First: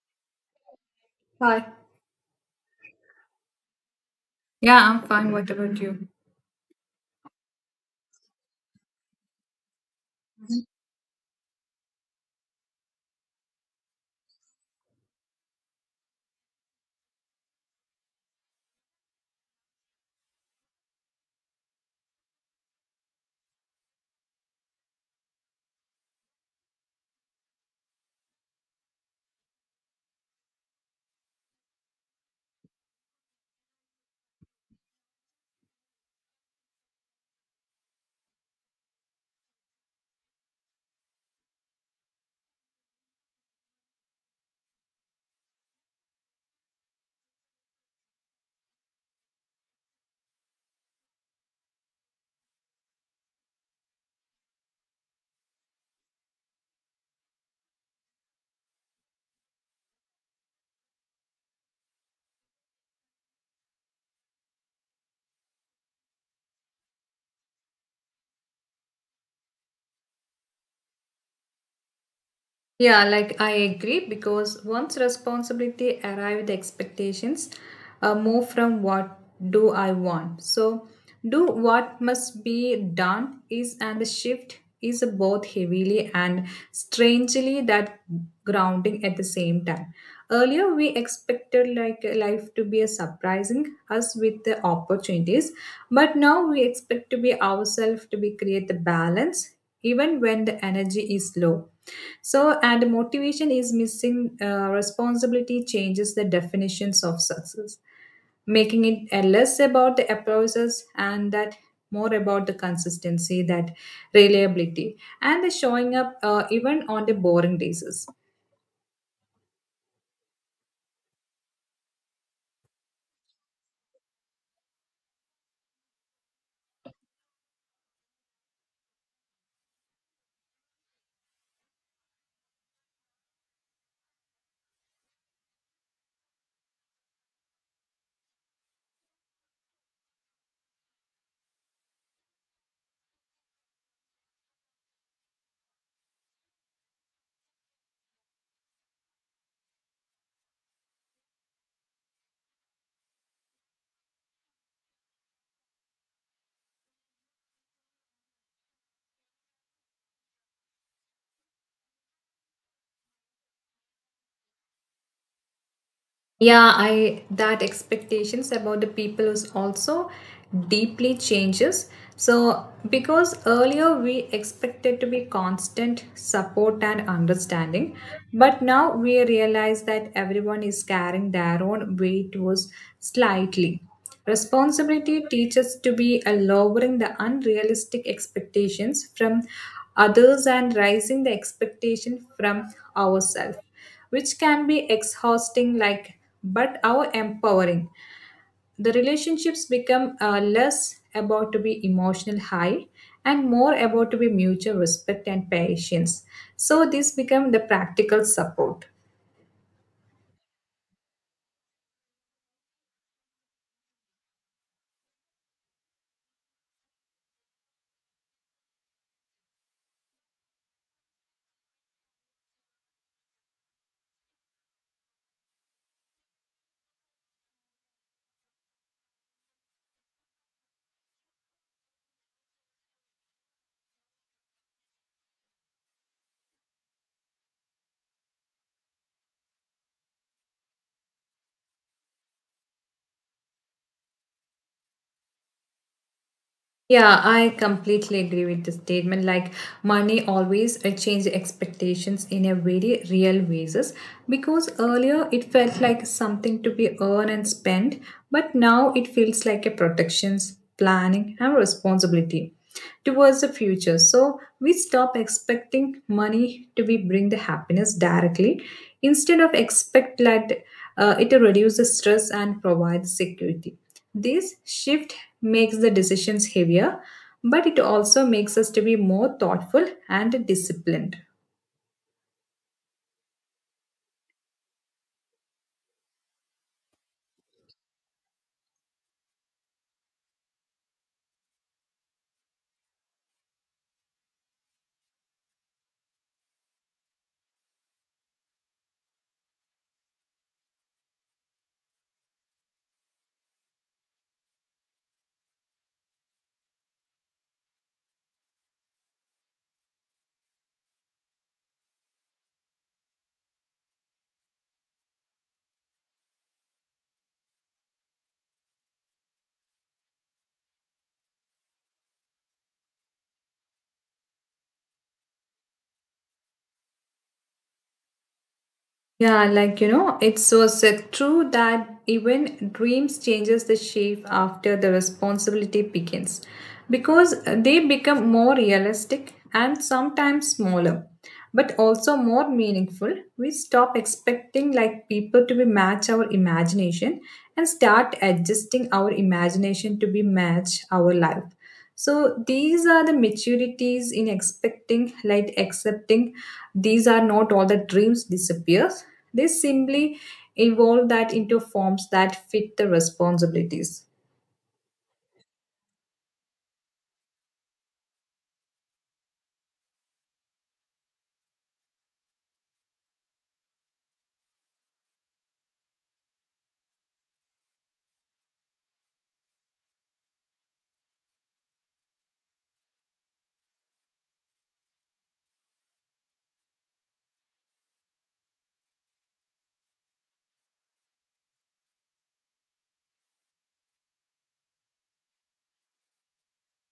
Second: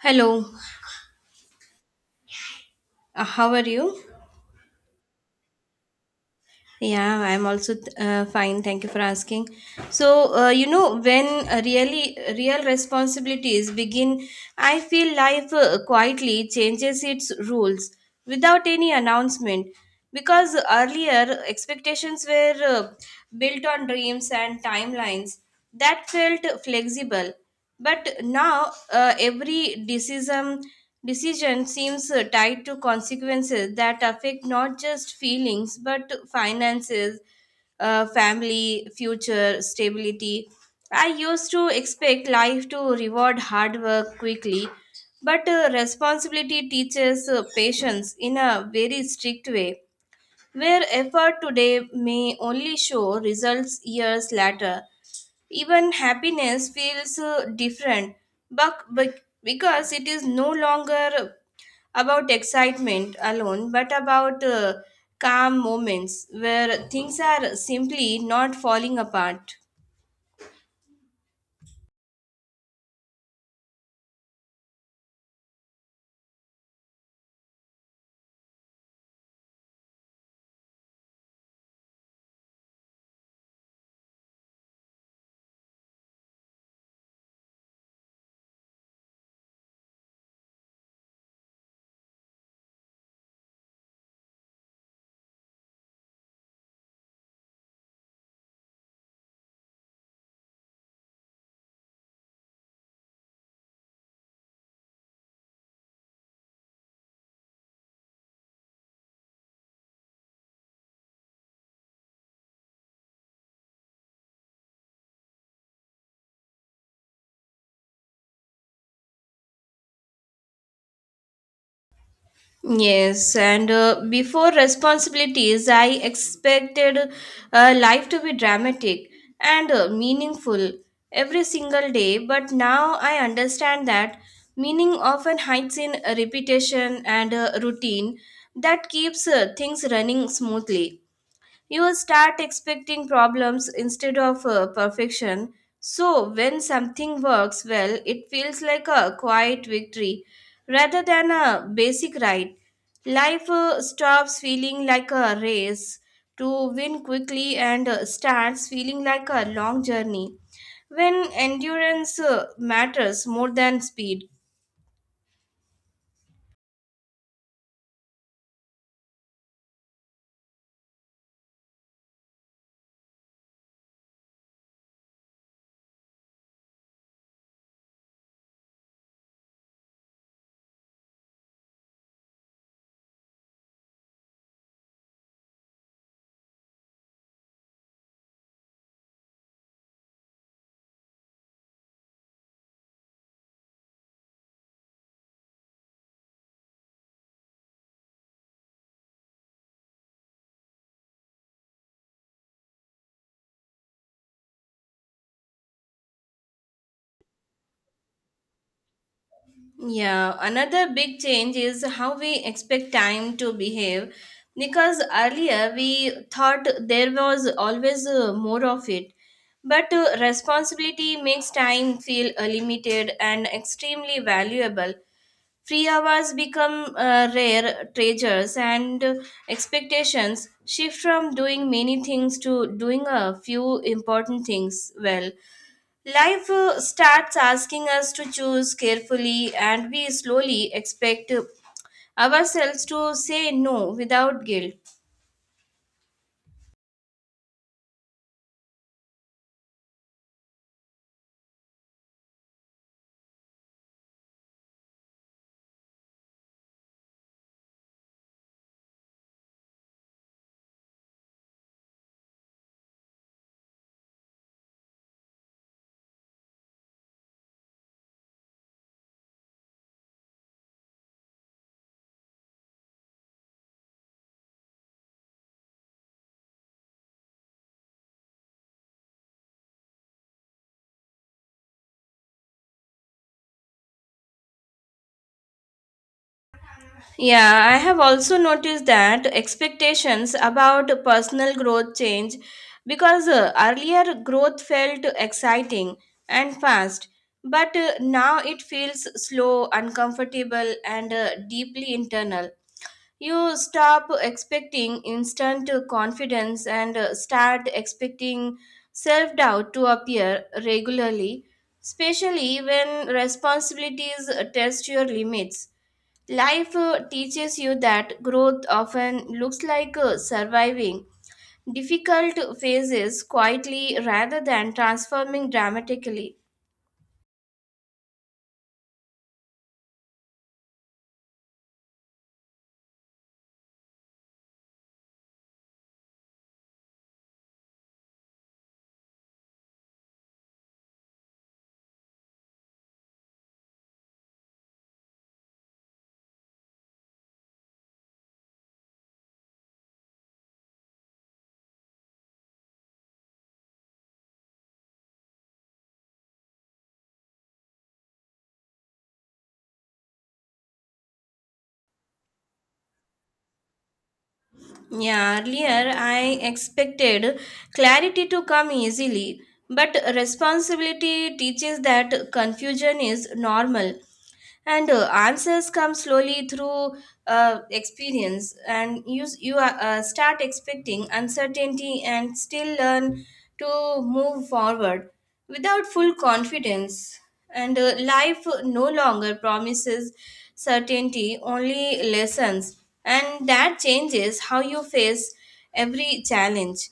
Hello, Hi. How are you? Yeah, I'm fine. What about you? Yeah, I'm also fine. Thank you for asking. So, when real responsibilities begin, I feel life quietly changes its rules without any announcement. Because earlier expectations were built on dreams and timelines that felt flexible. But now every decision seems tied to consequences that affect not just feelings but finances, family, future stability. I used to expect life to reward hard work quickly, but responsibility teaches patience in a very strict way, where effort today may only show results years later. Even happiness feels different, but because it is no longer about excitement alone but about calm moments where things are simply not falling apart. Yeah, like I agree because once responsibility arrive, the expectations move from what do I want. So, do what must be done is and the shift is both heavily and strangely that grounding at the same time. Earlier, we expected like life to be a surprising us with the opportunities, but now we expect to be ourselves to be create the balance even when the energy is low so, and motivation is missing, responsibility changes the definitions of success, making it less about the applauses and that more about the consistency, that reliability, and the showing up even on the boring days. Yes, and before responsibilities, I expected life to be dramatic and meaningful every single day, but now I understand that meaning often hides in repetition and routine that keeps things running smoothly. You will start expecting problems instead of perfection. So, when something works well, it feels like a quiet victory rather than a basic right. Life stops feeling like a race to win quickly and starts feeling like a long journey when endurance matters more than speed. Yeah, I that expectations about the people is also deeply changes so because earlier we expected to be constant support and understanding but now we realize that everyone is carrying their own weight was slightly responsibility teaches to be a lowering the unrealistic expectations from others and rising the expectation from ourselves which can be exhausting like but our empowering the relationships become less about to be emotional high and more about to be mutual respect and patience so this become the practical support. Yeah, another big change is how we expect time to behave, because earlier we thought there was always more of it. But responsibility makes time feel limited and extremely valuable. Free hours become rare treasures, and expectations shift from doing many things to doing a few important things well. Life starts asking us to choose carefully, and we slowly expect ourselves to say no without guilt. Yeah, I completely agree with the statement. Like money always change expectations in a very real basis because earlier it felt like something to be earned and spent, but now it feels like a protections, planning, and responsibility towards the future. So we stop expecting money to be bring the happiness directly, instead of expect that it reduces stress and provides security. This shift makes the decisions heavier, but it also makes us to be more thoughtful and disciplined. Yeah, I have also noticed that expectations about personal growth change, because earlier growth felt exciting and fast, but now it feels slow, uncomfortable, and deeply internal. You stop expecting instant confidence and start expecting self doubt to appear regularly, especially when responsibilities test your limits. Life teaches you that growth often looks like surviving difficult phases quietly rather than transforming dramatically. Yeah, like you know, it's so true that even dreams changes the shape after the responsibility begins because they become more realistic and sometimes smaller but also more meaningful. We stop expecting like people to be match our imagination and start adjusting our imagination to be match our life. So these are the maturities in expecting, like accepting these are not all that dreams disappears. They simply evolve that into forms that fit the responsibilities. Yeah, earlier I expected clarity to come easily, but responsibility teaches that confusion is normal and answers come slowly through experience, and you start expecting uncertainty and still learn to move forward without full confidence. And life no longer promises certainty, only lessons, and that changes how you face every challenge.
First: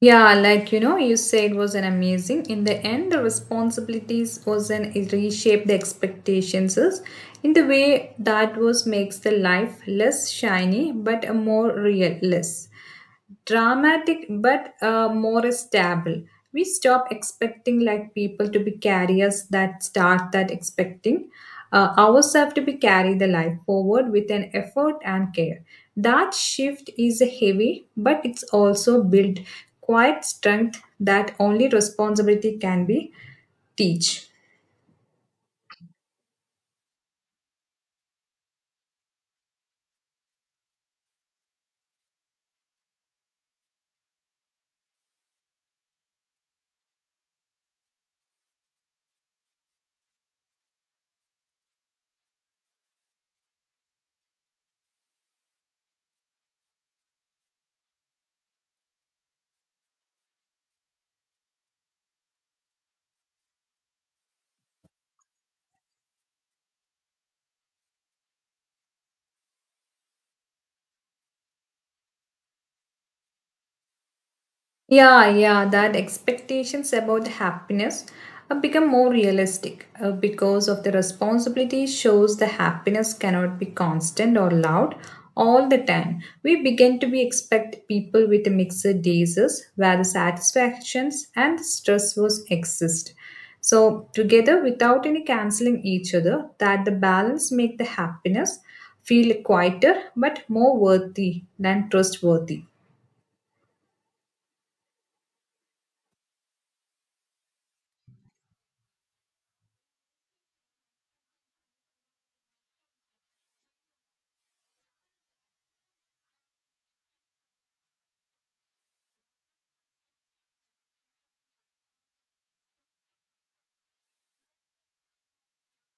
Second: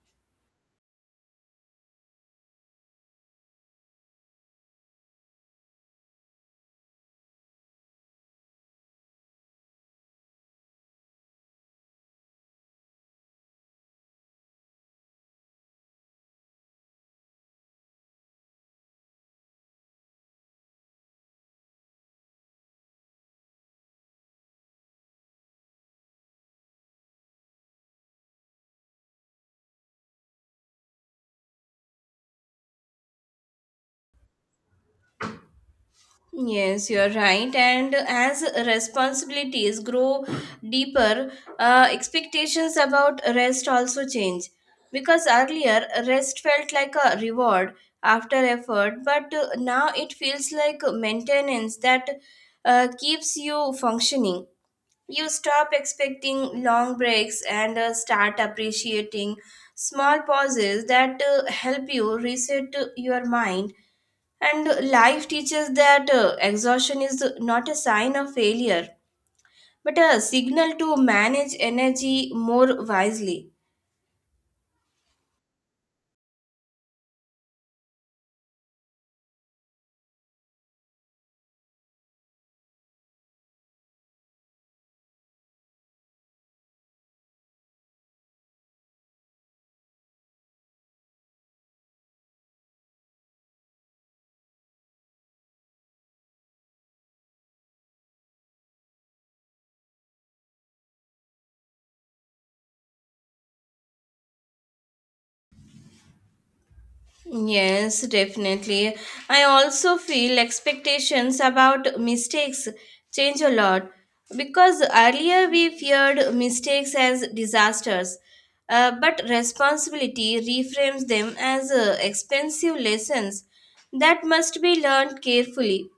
Yeah, like you know, you said was an amazing. In the end, the responsibilities was an it reshaped the expectations is in the way that was makes the life less shiny but a more real less dramatic but more stable. We stop expecting like people to be carriers that start that expecting ourselves to be carry the life forward with an effort and care that shift is heavy but it's also built quite strength that only responsibility can be teach. Yes, you're right. And as responsibilities grow deeper, expectations about rest also change. Because earlier, rest felt like a reward after effort, but now it feels like maintenance that keeps you functioning. You stop expecting long breaks and start appreciating small pauses that help you reset your mind, and life teaches that exhaustion is not a sign of failure, but a signal to manage energy more wisely. Yeah, yeah, that expectations about happiness have become more realistic because of the responsibility shows the happiness cannot be constant or loud all the time. We begin to be expect people with mixed days where the satisfactions and the stress was exist. So together without any canceling each other, that the balance make the happiness feel quieter but more worthy than trustworthy. Yes, definitely. I also feel expectations about mistakes change a lot, because earlier we feared mistakes as disasters, but responsibility reframes them as expensive lessons that must be learned carefully.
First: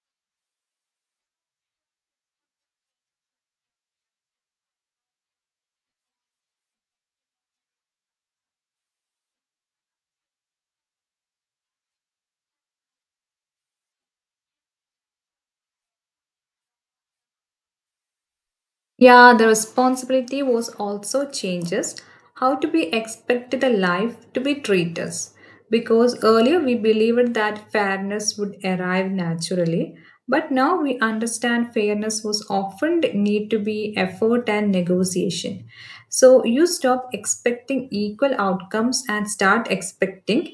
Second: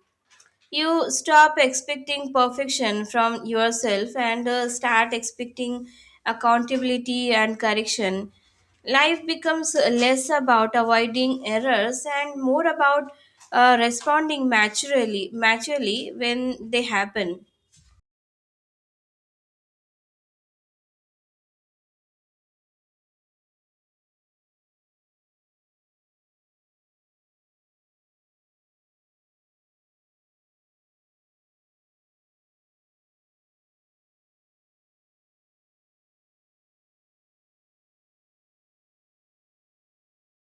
You stop expecting perfection from yourself and start expecting accountability and correction. Life becomes less about avoiding errors and more about responding maturely when they happen. Yeah, the responsibility was also changes how to we expect the life to be treated because earlier we believed that fairness would arrive naturally but now we understand fairness was often need to be effort and negotiation so you stop expecting equal outcomes and start expecting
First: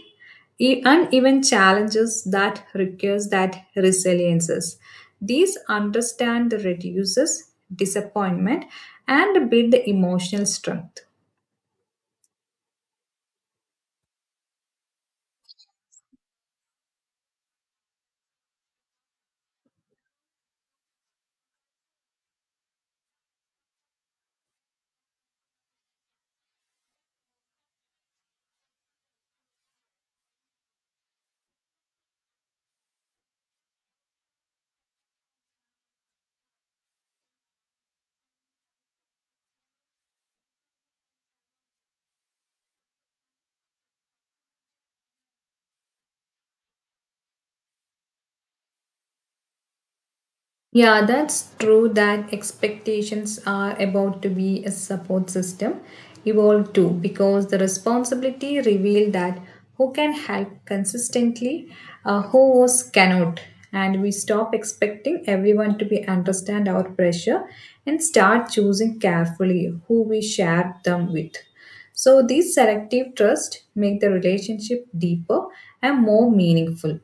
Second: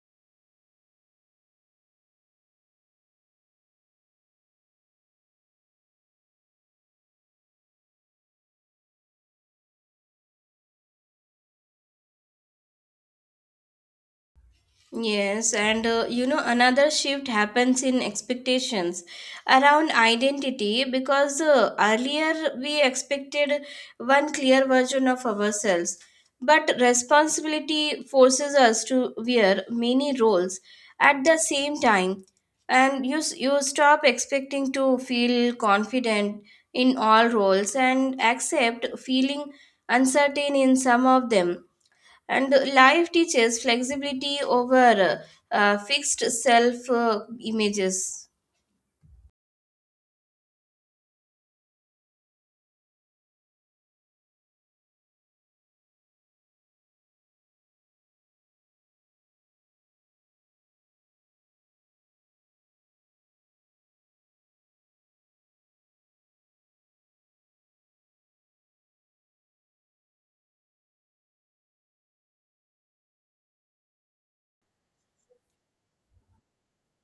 And even challenges that requires that resiliences. These understand reduces disappointment and build emotional strength. Yes, and another shift happens in expectations around identity, because earlier we expected one clear version of ourselves, but responsibility forces us to wear many roles at the same time, and you stop expecting to feel confident in all roles and accept feeling uncertain in some of them. And life teaches flexibility over fixed self images. Yeah, that's true that expectations are about to be a support system evolve too because the responsibility revealed that who can help consistently, who else cannot. And we stop expecting everyone to be understand our pressure and start choosing carefully who we share them with. So these selective trust make the relationship deeper and more meaningful.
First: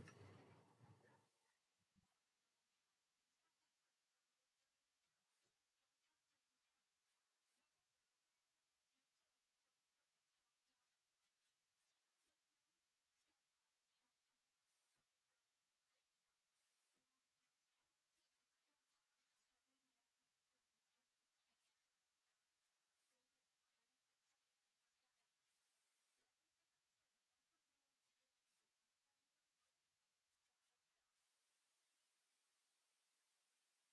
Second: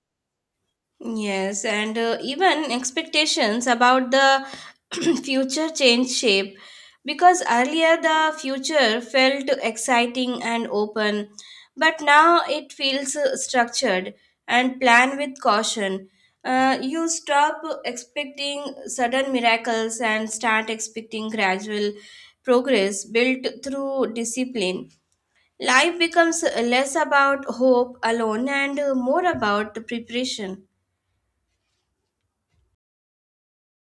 Yes, and even expectations about the future change shape, because earlier the future felt exciting and open, but now it feels structured and planned with caution. You stop expecting sudden miracles and start expecting gradual progress built through discipline. Life becomes less about hope alone and more about the preparation.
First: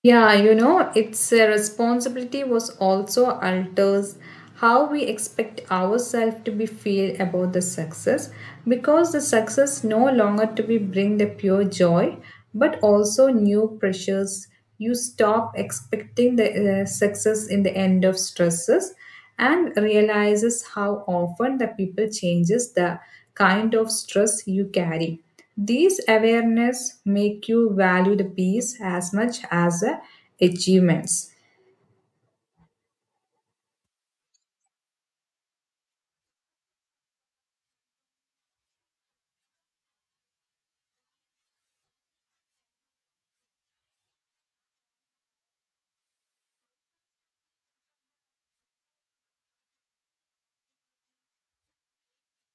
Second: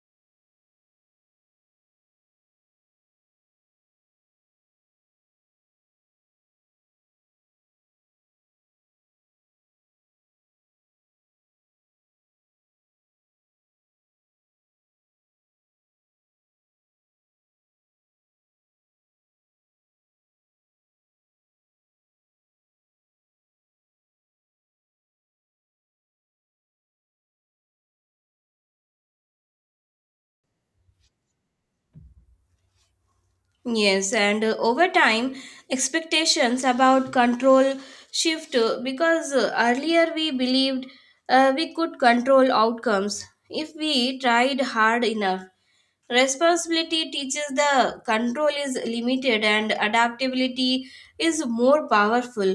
Yeah, you know, its responsibility was also alters how we expect ourselves to be feel about the success because the success no longer to be bring the pure joy but also new pressures. You stop expecting the success in the end of stresses and realizes how often the people changes the kind of stress you carry. These awareness make you value the peace as much as the achievements. Yes, and over time, expectations about control shift, because earlier we believed we could control outcomes if we tried hard enough. Responsibility teaches the control is limited and adaptability is more powerful.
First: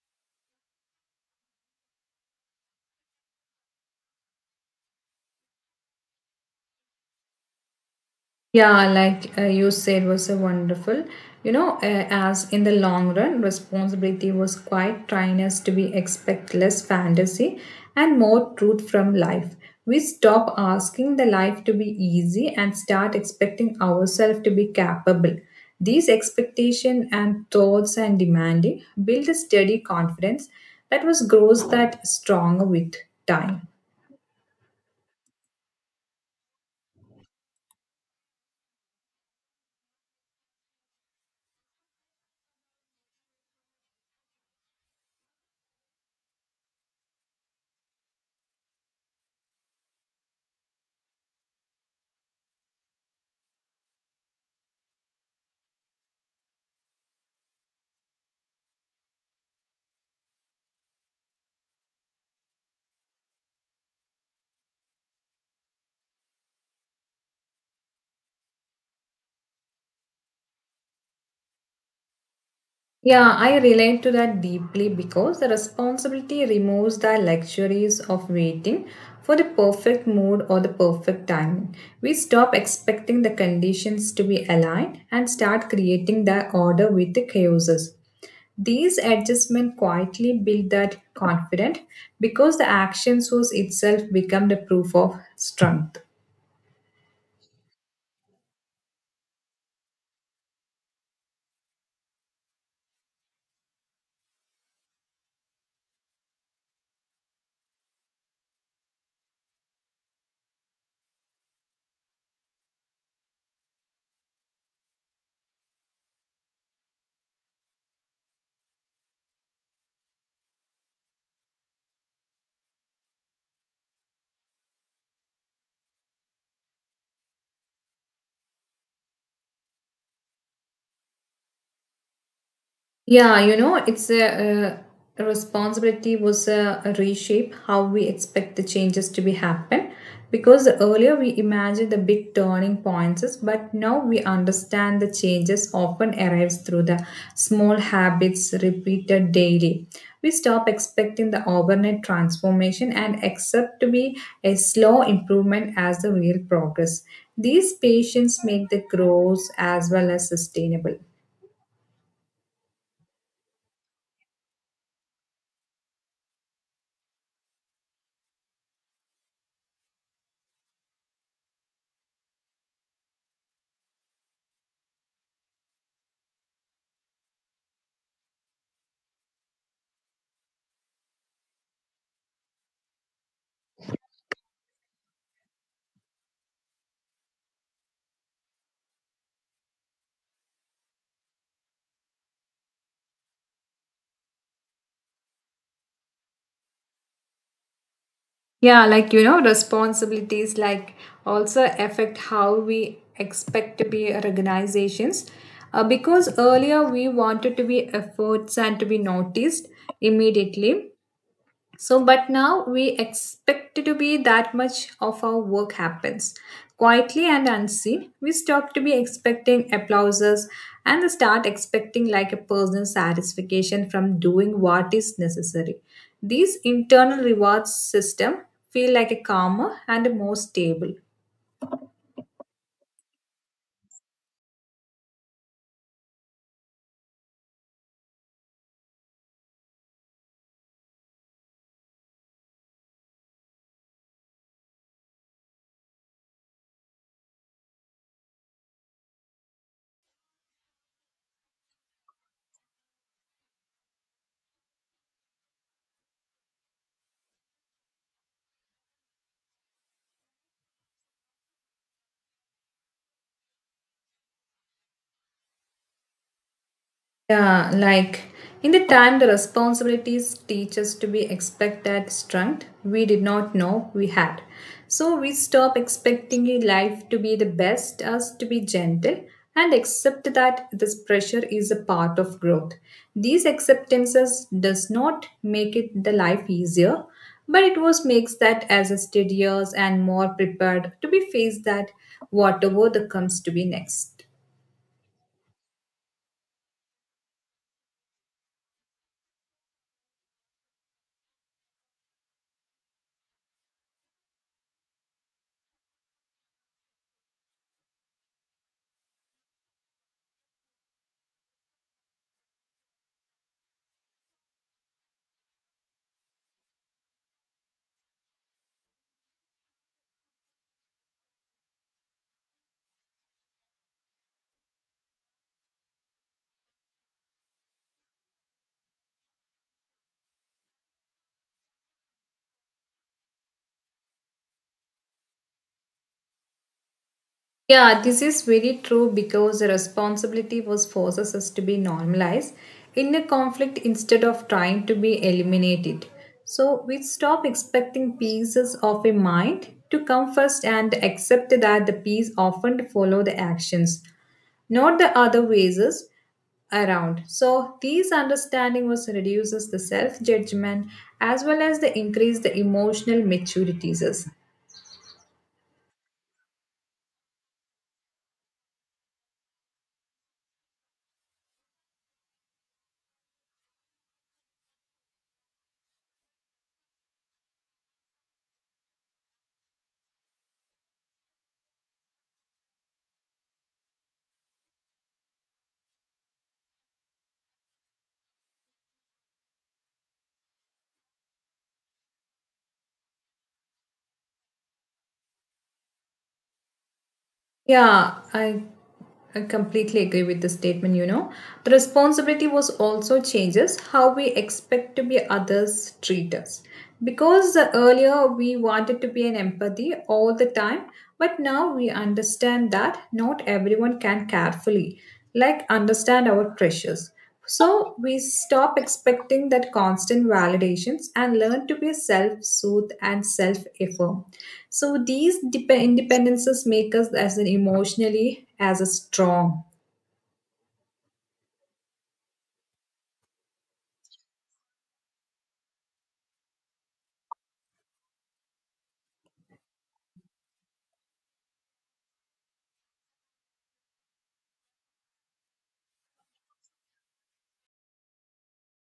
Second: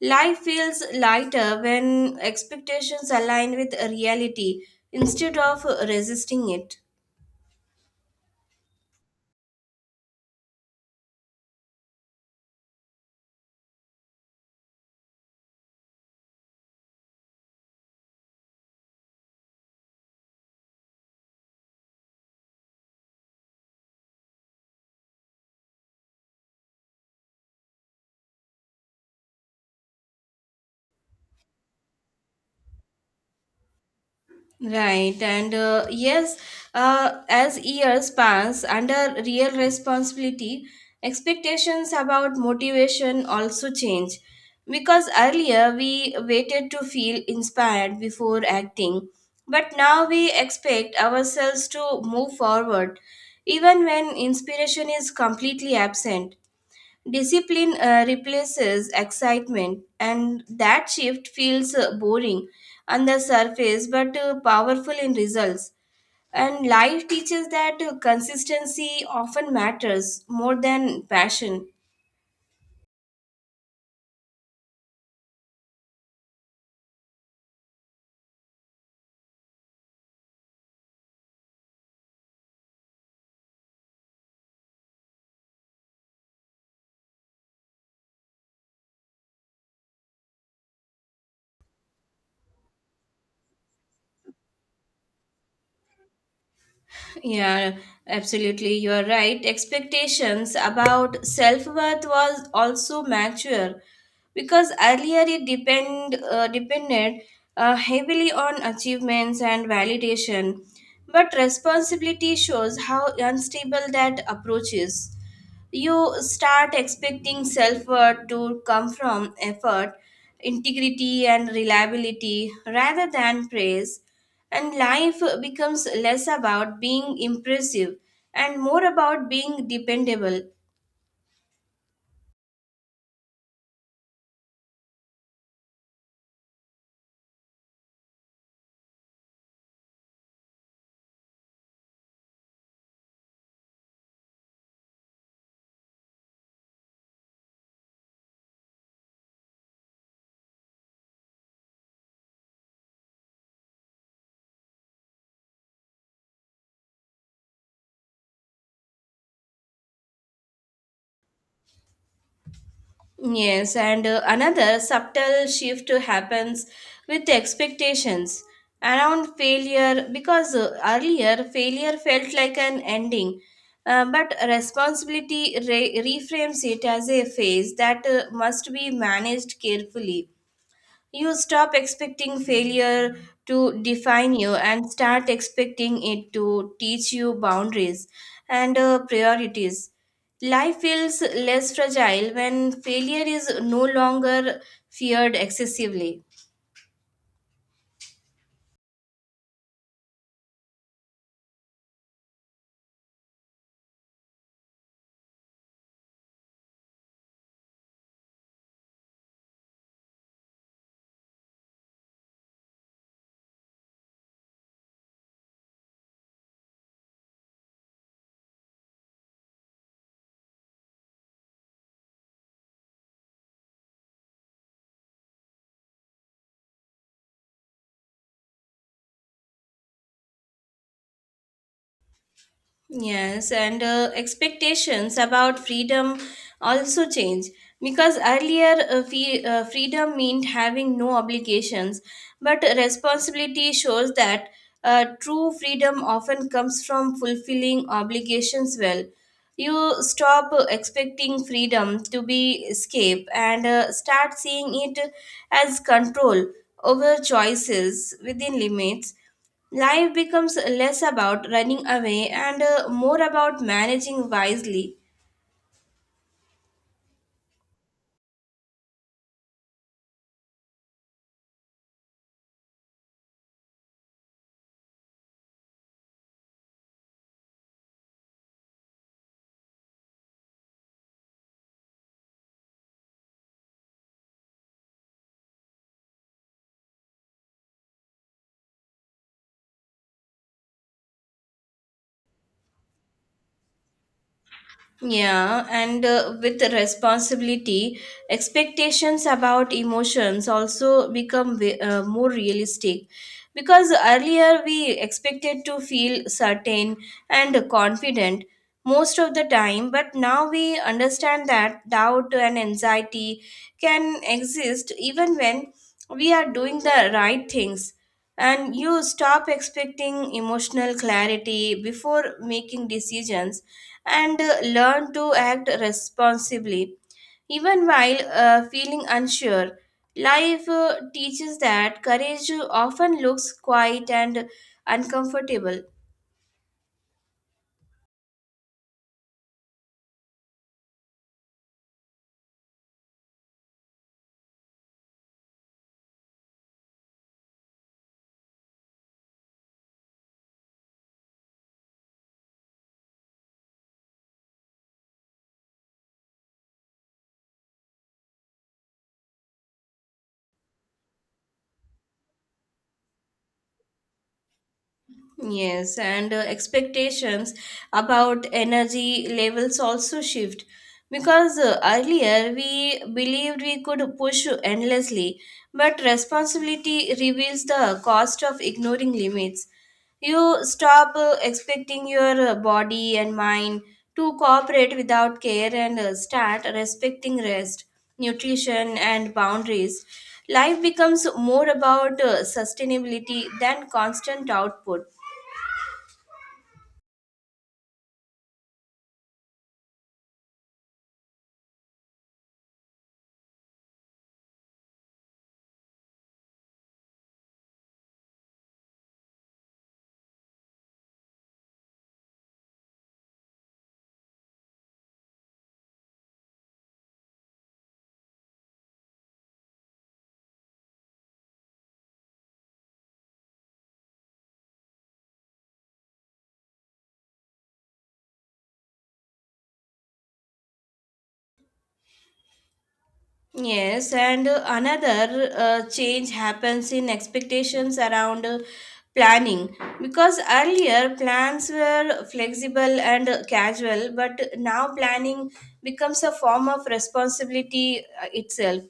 Life feels lighter when expectations align with reality instead of resisting it. Yeah, like you said, was a wonderful. You know, as in the long run, responsibility was quite trying us to be expect less fantasy and more truth from life. We stop asking the life to be easy and start expecting ourselves to be capable. These expectation and thoughts and demanding build a steady confidence that was grows that stronger with time. Right, and as years pass, under real responsibility, expectations about motivation also change. Because earlier we waited to feel inspired before acting, but now we expect ourselves to move forward even when inspiration is completely absent. Discipline replaces excitement, and that shift feels boring on the surface but powerful in results. And life teaches that consistency often matters more than passion. Yeah, I relate to that deeply because the responsibility removes the luxuries of waiting for the perfect mood or the perfect timing. We stop expecting the conditions to be aligned and start creating the order with the chaoses. These adjustments quietly build that confidence because the action source itself become the proof of strength. Yeah, absolutely. You are right. Expectations about self worth was also mature, because earlier it depended heavily on achievements and validation, but responsibility shows how unstable that approach is. You start expecting self worth to come from effort, integrity, and reliability rather than praise. And life becomes less about being impressive and more about being dependable. Yeah, you know, it's a responsibility was a reshape how we expect the changes to be happen because earlier we imagined the big turning points, but now we understand the changes often arrives through the small habits repeated daily. We stop expecting the overnight transformation and accept to be a slow improvement as the real progress. These patients make the growth as well as sustainable. Yes, and another subtle shift happens with expectations around failure, because earlier failure felt like an ending, but responsibility reframes it as a phase that must be managed carefully. You stop expecting failure to define you and start expecting it to teach you boundaries and priorities. Life feels less fragile when failure is no longer feared excessively. Yeah, like you know, responsibilities like also affect how we expect to be organizations. Because earlier we wanted to be efforts and to be noticed immediately, so, but now we expect it to be that much of our work happens. Quietly and unseen, we stop to be expecting applauses and start expecting like a personal satisfaction from doing what is necessary. These internal rewards system feel like a calmer and more stable. Yes, and expectations about freedom also change, because earlier freedom meant having no obligations, but responsibility shows that true freedom often comes from fulfilling obligations well. You stop expecting freedom to be escape and start seeing it as control over choices within limits. Life becomes less about running away and more about managing wisely. Yeah, like in the time the responsibilities teach us to be expect that strength we did not know we had. So we stop expecting a life to be the best us to be gentle and accept that this pressure is a part of growth. These acceptances does not make it the life easier, but it was makes that as a steadier and more prepared to be faced that whatever the comes to be next. Yeah, and with responsibility, expectations about emotions also become more realistic, because earlier we expected to feel certain and confident most of the time, but now we understand that doubt and anxiety can exist even when we are doing the right things. And you stop expecting emotional clarity before making decisions and learn to act responsibly even while feeling unsure. Life teaches that courage often looks quiet and uncomfortable. Yeah, this is very true because the responsibility was forces us to be normalized in a conflict instead of trying to be eliminated. So we stop expecting pieces of a mind to come first and accept that the piece often follow the actions, not the other ways around. So these understanding was reduces the self judgment as well as the increase the emotional maturities. Yes, and expectations about energy levels also shift, because earlier we believed we could push endlessly, but responsibility reveals the cost of ignoring limits. You stop expecting your body and mind to cooperate without care and start respecting rest, nutrition, and boundaries. Life becomes more about sustainability than constant output. Yeah, I completely agree with the statement, you know. The responsibility was also changes how we expect to be others treat us. Because earlier we wanted to be an empathy all the time, but now we understand that not everyone can carefully, like understand our pressures. So we stop expecting that constant validations and learn to be self-soothe and self-affirm. So these independences make us as an emotionally as a strong. Yes, and another change happens in expectations around planning, because earlier plans were flexible and casual, but now planning becomes a form of responsibility itself.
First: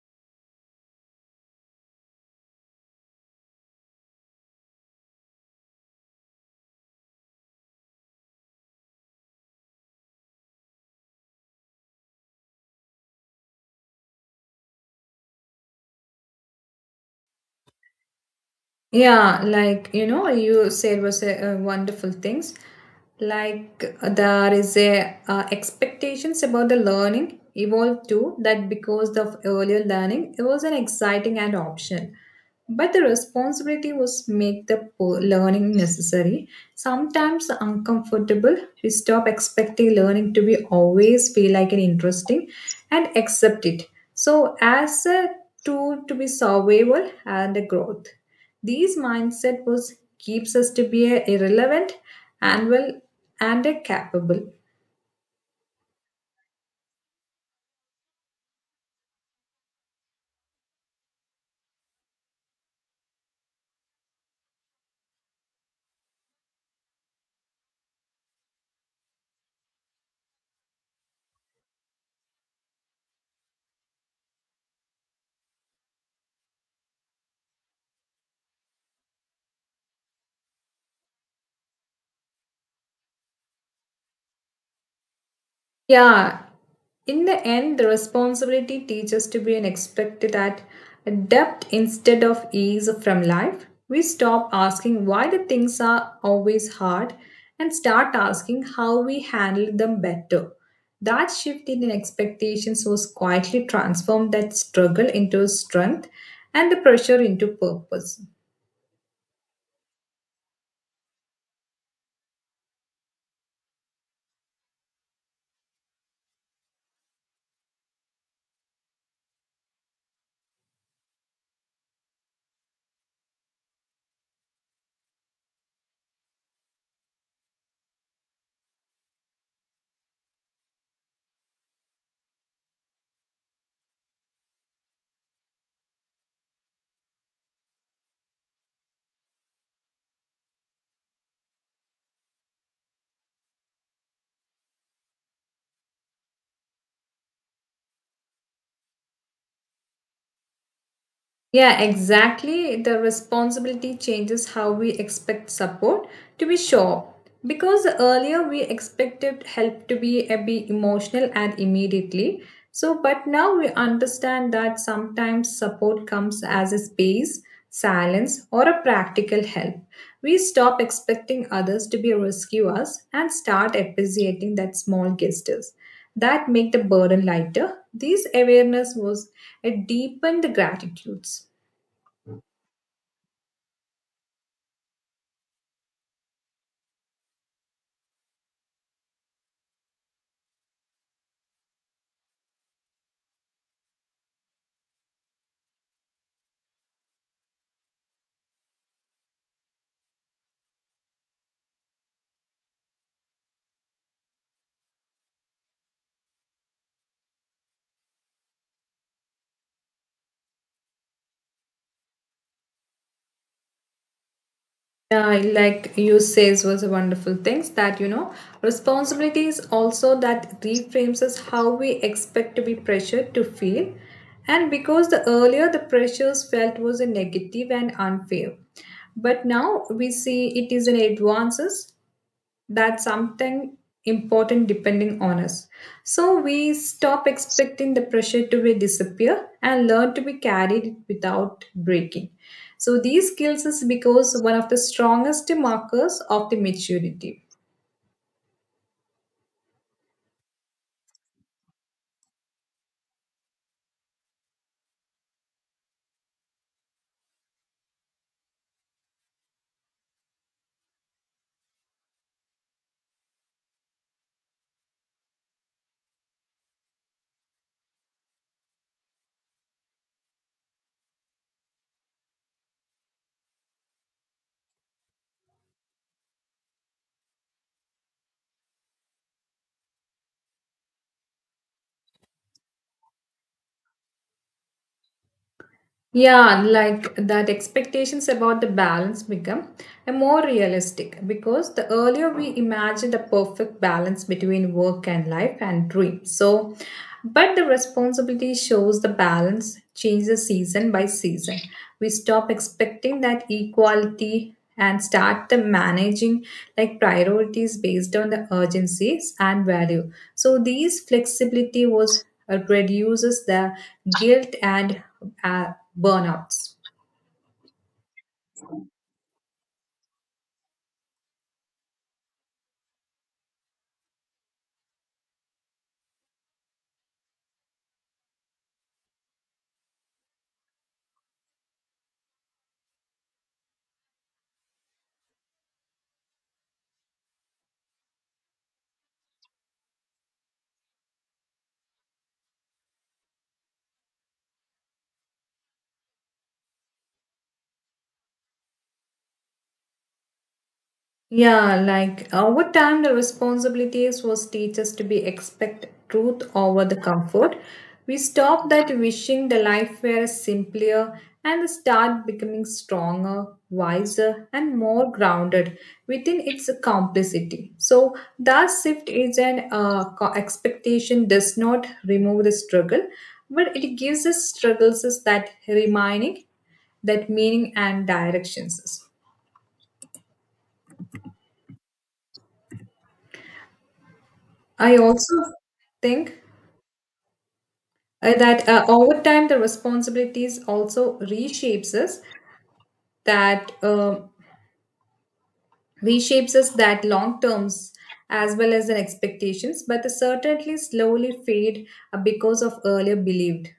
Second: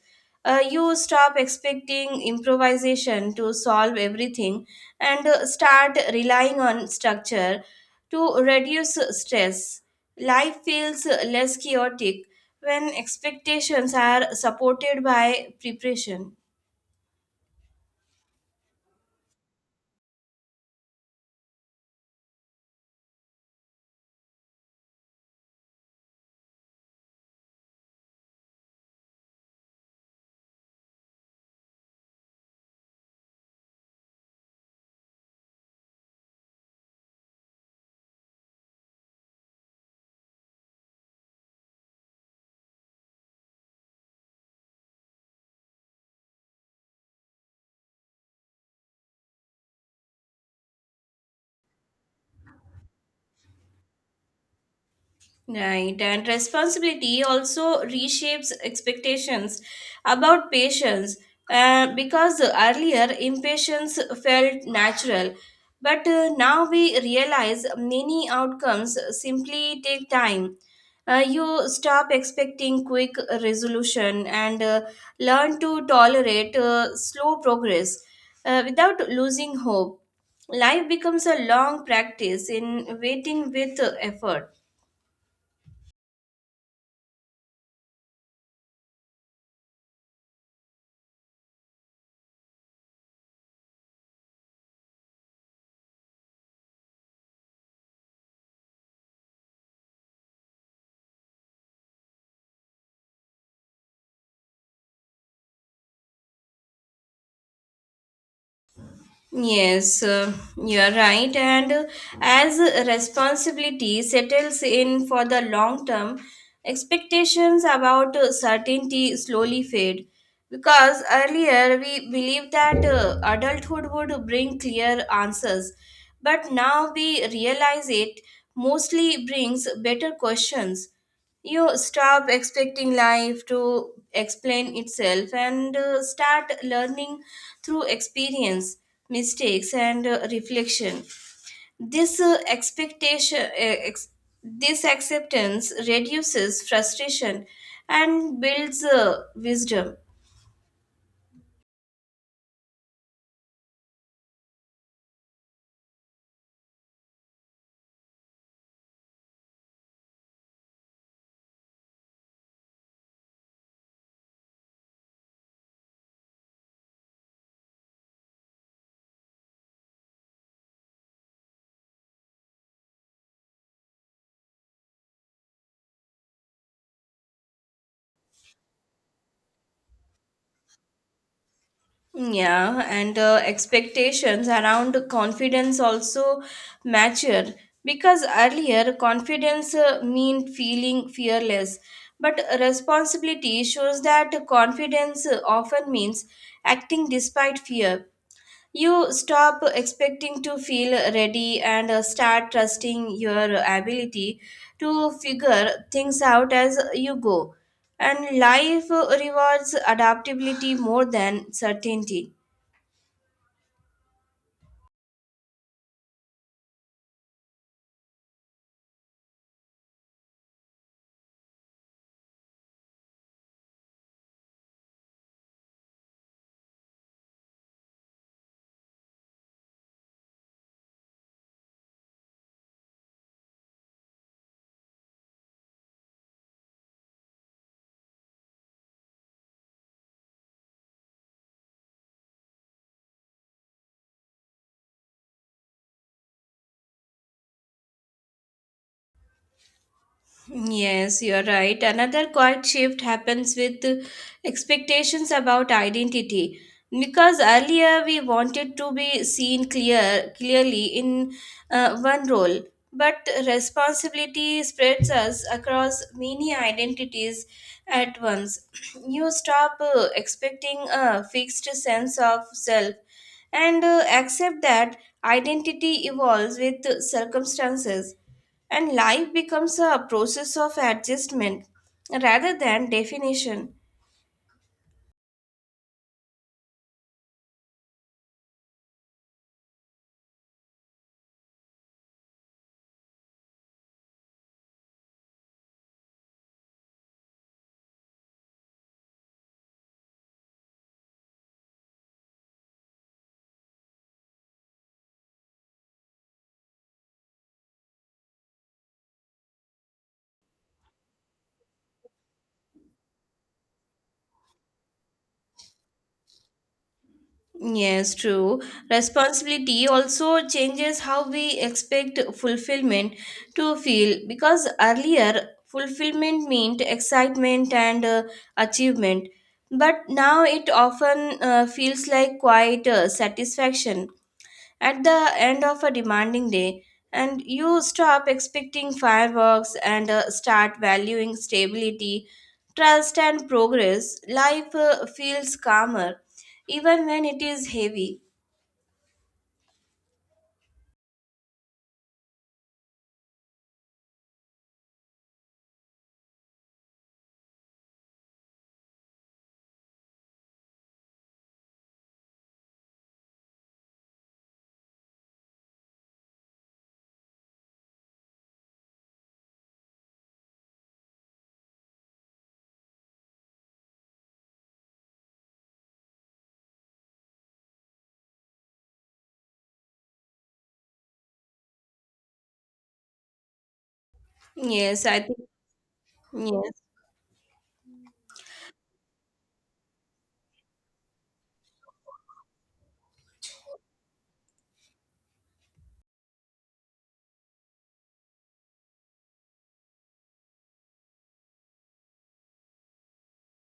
You stop expecting improvisation to solve everything and start relying on structure to reduce stress. Life feels less chaotic when expectations are supported by preparation. Yeah, like you know, you said was a, wonderful things. Like there is a expectations about the learning evolved too. That because of earlier learning, it was an exciting and option, but the responsibility was make the learning necessary. Sometimes uncomfortable. We stop expecting learning to be always feel like an interesting, and accept it. So as a tool to be survival and a growth. These mindset was keeps us to be a irrelevant and well and a capable. Right, and responsibility also reshapes expectations about patients, because earlier impatience felt natural, but now we realize many outcomes simply take time. You stop expecting quick resolution and learn to tolerate slow progress without losing hope. Life becomes a long practice in waiting with effort. Yeah, in the end, the responsibility teaches to be an expected at depth instead of ease from life. We stop asking why the things are always hard and start asking how we handle them better. That shift in expectations was quietly transformed that struggle into strength and the pressure into purpose. Yes, you are right. And as responsibility settles in for the long term, expectations about certainty slowly fade. Because earlier we believed that adulthood would bring clear answers, but now we realize it mostly brings better questions. You stop expecting life to explain itself and start learning through experience, mistakes, and reflection. this uh, expectation uh, ex- this acceptance reduces frustration and builds wisdom. Yeah, exactly. The responsibility changes how we expect support to be sure. Because earlier we expected help to be a bit emotional and immediately. So, but now we understand that sometimes support comes as a space, silence, or a practical help. We stop expecting others to be rescue us and start appreciating that small gestures that make the burden lighter. This awareness was a deepened gratitudes. Yeah, and expectations around confidence also mature, because earlier confidence meant feeling fearless, but responsibility shows that confidence often means acting despite fear. You stop expecting to feel ready and start trusting your ability to figure things out as you go. And life rewards adaptability more than certainty. Yeah, I like you says was a wonderful things that you know responsibility is also that reframes us how we expect to be pressured to feel, and because the earlier the pressures felt was a negative and unfair, but now we see it is an advances that's something important depending on us. So we stop expecting the pressure to be disappear and learn to be carried it without breaking. So these skills is because one of the strongest markers of the maturity. Yes, you're right. Another quiet shift happens with expectations about identity. Because earlier we wanted to be seen clearly in one role, but responsibility spreads us across many identities at once. You stop expecting a fixed sense of self and accept that identity evolves with circumstances, and life becomes a process of adjustment rather than definition. Yeah, like that expectations about the balance become a more realistic because the earlier we imagined a perfect balance between work and life and dream. So, but the responsibility shows the balance changes season by season. We stop expecting that equality and start the managing like priorities based on the urgencies and value. So these flexibility was reduces the guilt and uh, burnouts. Yes, true. Responsibility also changes how we expect fulfillment to feel, because earlier fulfillment meant excitement and achievement, but now it often feels like quiet satisfaction at the end of a demanding day. And you stop expecting fireworks and start valuing stability, trust, and progress. Life feels calmer, even when it is heavy. Yeah, like over time, the responsibilities was teachers to be expect truth over the comfort. We stop that wishing the life were simpler and start becoming stronger, wiser, and more grounded within its complexity. So that shift is an expectation does not remove the struggle, but it gives us struggles is that reminding, that meaning and directions. I Yes, I think. also think Yes. That over time the responsibilities also reshapes us that long terms as well as the expectations but the certainly slowly fade because of earlier believed.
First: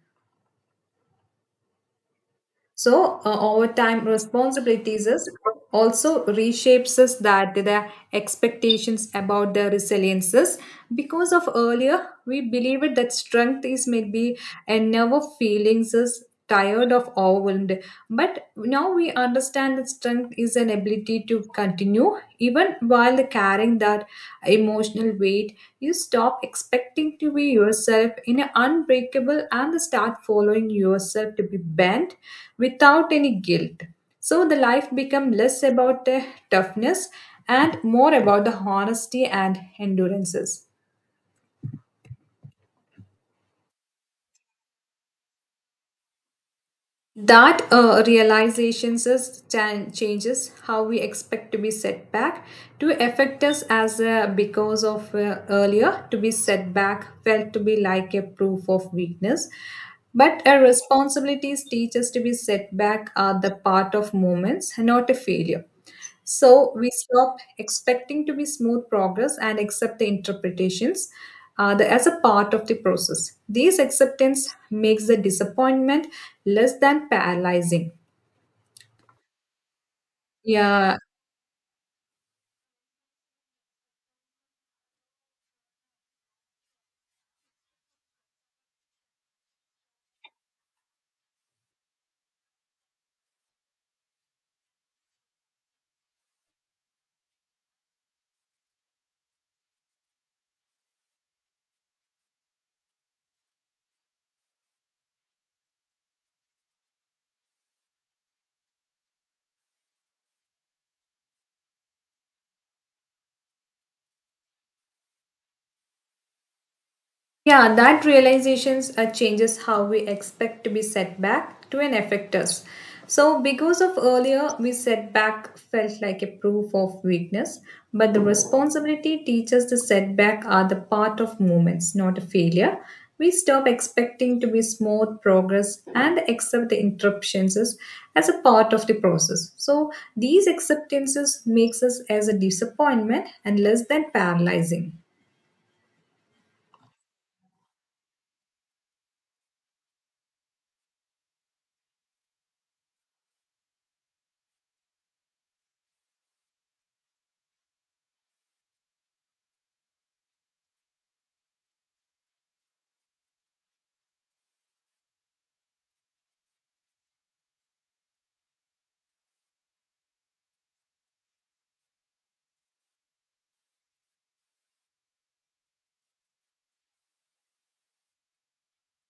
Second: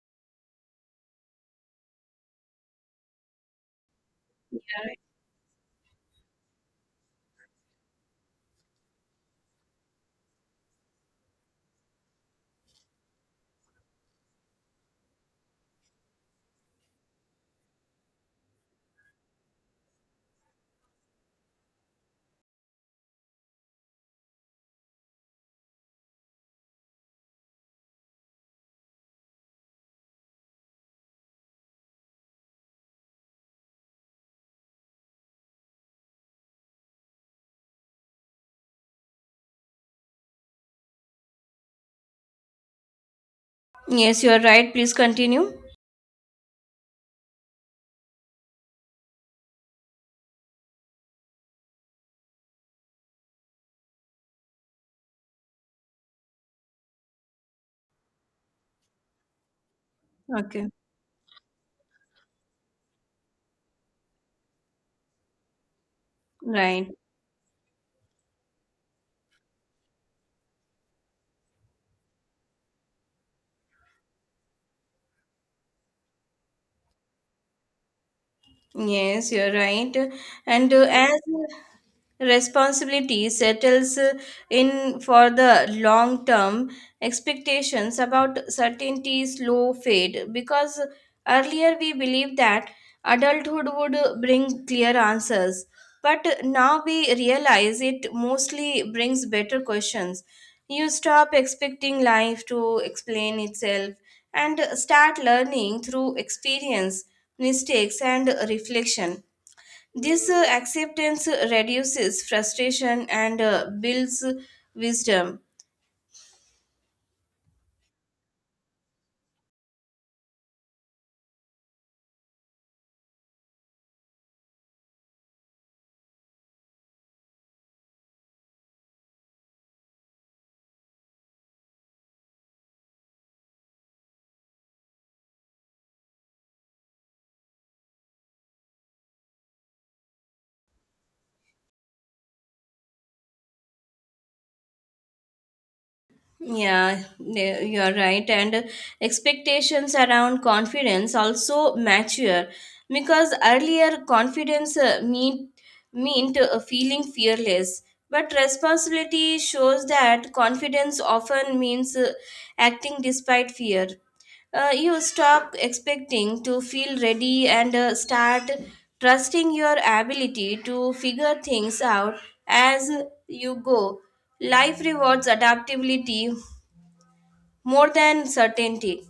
So over time, responsibilities is also reshapes us that the expectations about the resiliences because of earlier we believed that strength is maybe and never feelings is tired of overwhelmed. But now we understand that strength is an ability to continue even while the carrying that emotional weight. You stop expecting to be yourself in an unbreakable and start following yourself to be bent without any guilt. So the life become less about the toughness and more about the honesty and endurances. Yes, you are right. Please continue. That realizations changes how we expect to be set back to affect us as because of earlier to be set back felt to be like a proof of weakness, but our Okay. responsibilities teach us to be set back are the part of moments, not a failure. So Right. we stop expecting to be smooth progress and accept the interpretations as a part of the process. This acceptance makes the disappointment less than paralyzing. Yes, you're right. And Yeah, as responsibility settles in for the long term, expectations about certainty slow fade, because earlier we believed that adulthood would bring clear answers. But now we realize it mostly brings better questions. You stop expecting life to explain itself and start learning through experience, mistakes, and reflection. This acceptance reduces frustration and builds wisdom. Yeah, that realizations changes how we expect to be set back to an affect us. So, because of earlier, we setback felt like a proof of weakness, but the responsibility teaches the setback are the part of movements, not a failure. We stop expecting to be smooth progress and accept the interruptions as a part of the process. So, these acceptances makes us as a disappointment and less than paralyzing. Yeah, you are right. And expectations around confidence also mature, because earlier confidence meant feeling fearless, but responsibility shows that confidence often means acting despite fear. You stop expecting to feel ready and start trusting your ability to figure things out as you go. Life rewards adaptability more than certainty.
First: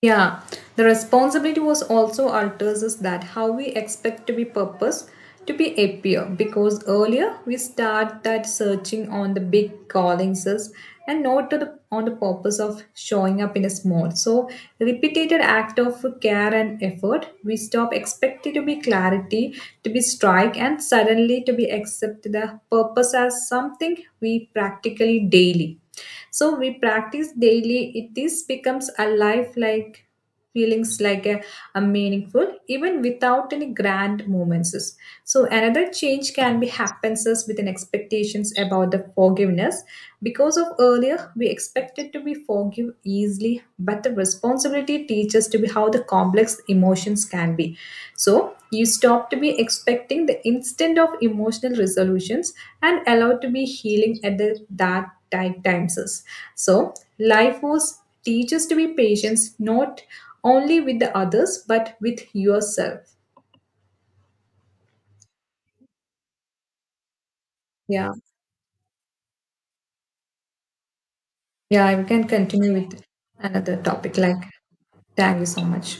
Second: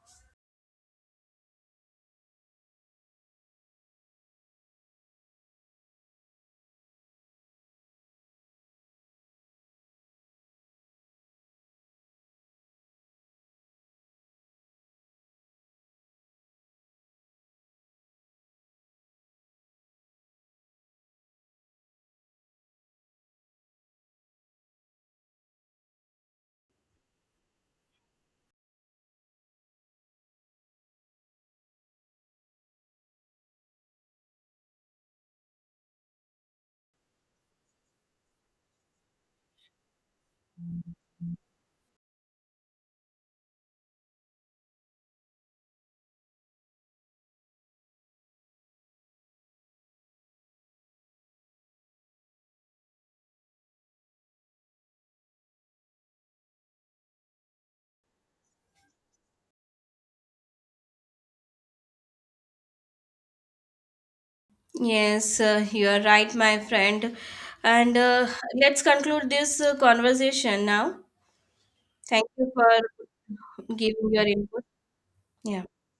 Yeah, the responsibility was also alters us that how we expect to be purpose to be appear because earlier we start that searching on the big callings us and not to the, on the purpose of showing up in a small. So repeated act of care and effort, we stop expecting to be clarity, to be strike and suddenly to be accept the purpose as something we practically daily. So we practice daily it this becomes a lifelike feelings like a meaningful even without any grand moments. So another change can be happens us with an expectations about the forgiveness because of earlier we expected to be forgive easily but the responsibility teaches to be how the complex emotions can be. So you stop to be expecting the instant of emotional resolutions and allow to be healing at the, that times us. So life force teaches to be patient not only with the others but with yourself. Yes, you are right, my friend. And Yeah. Let's conclude this conversation now. Yeah, we can Thank you continue with for another giving topic your like input. thank you so Yeah. much.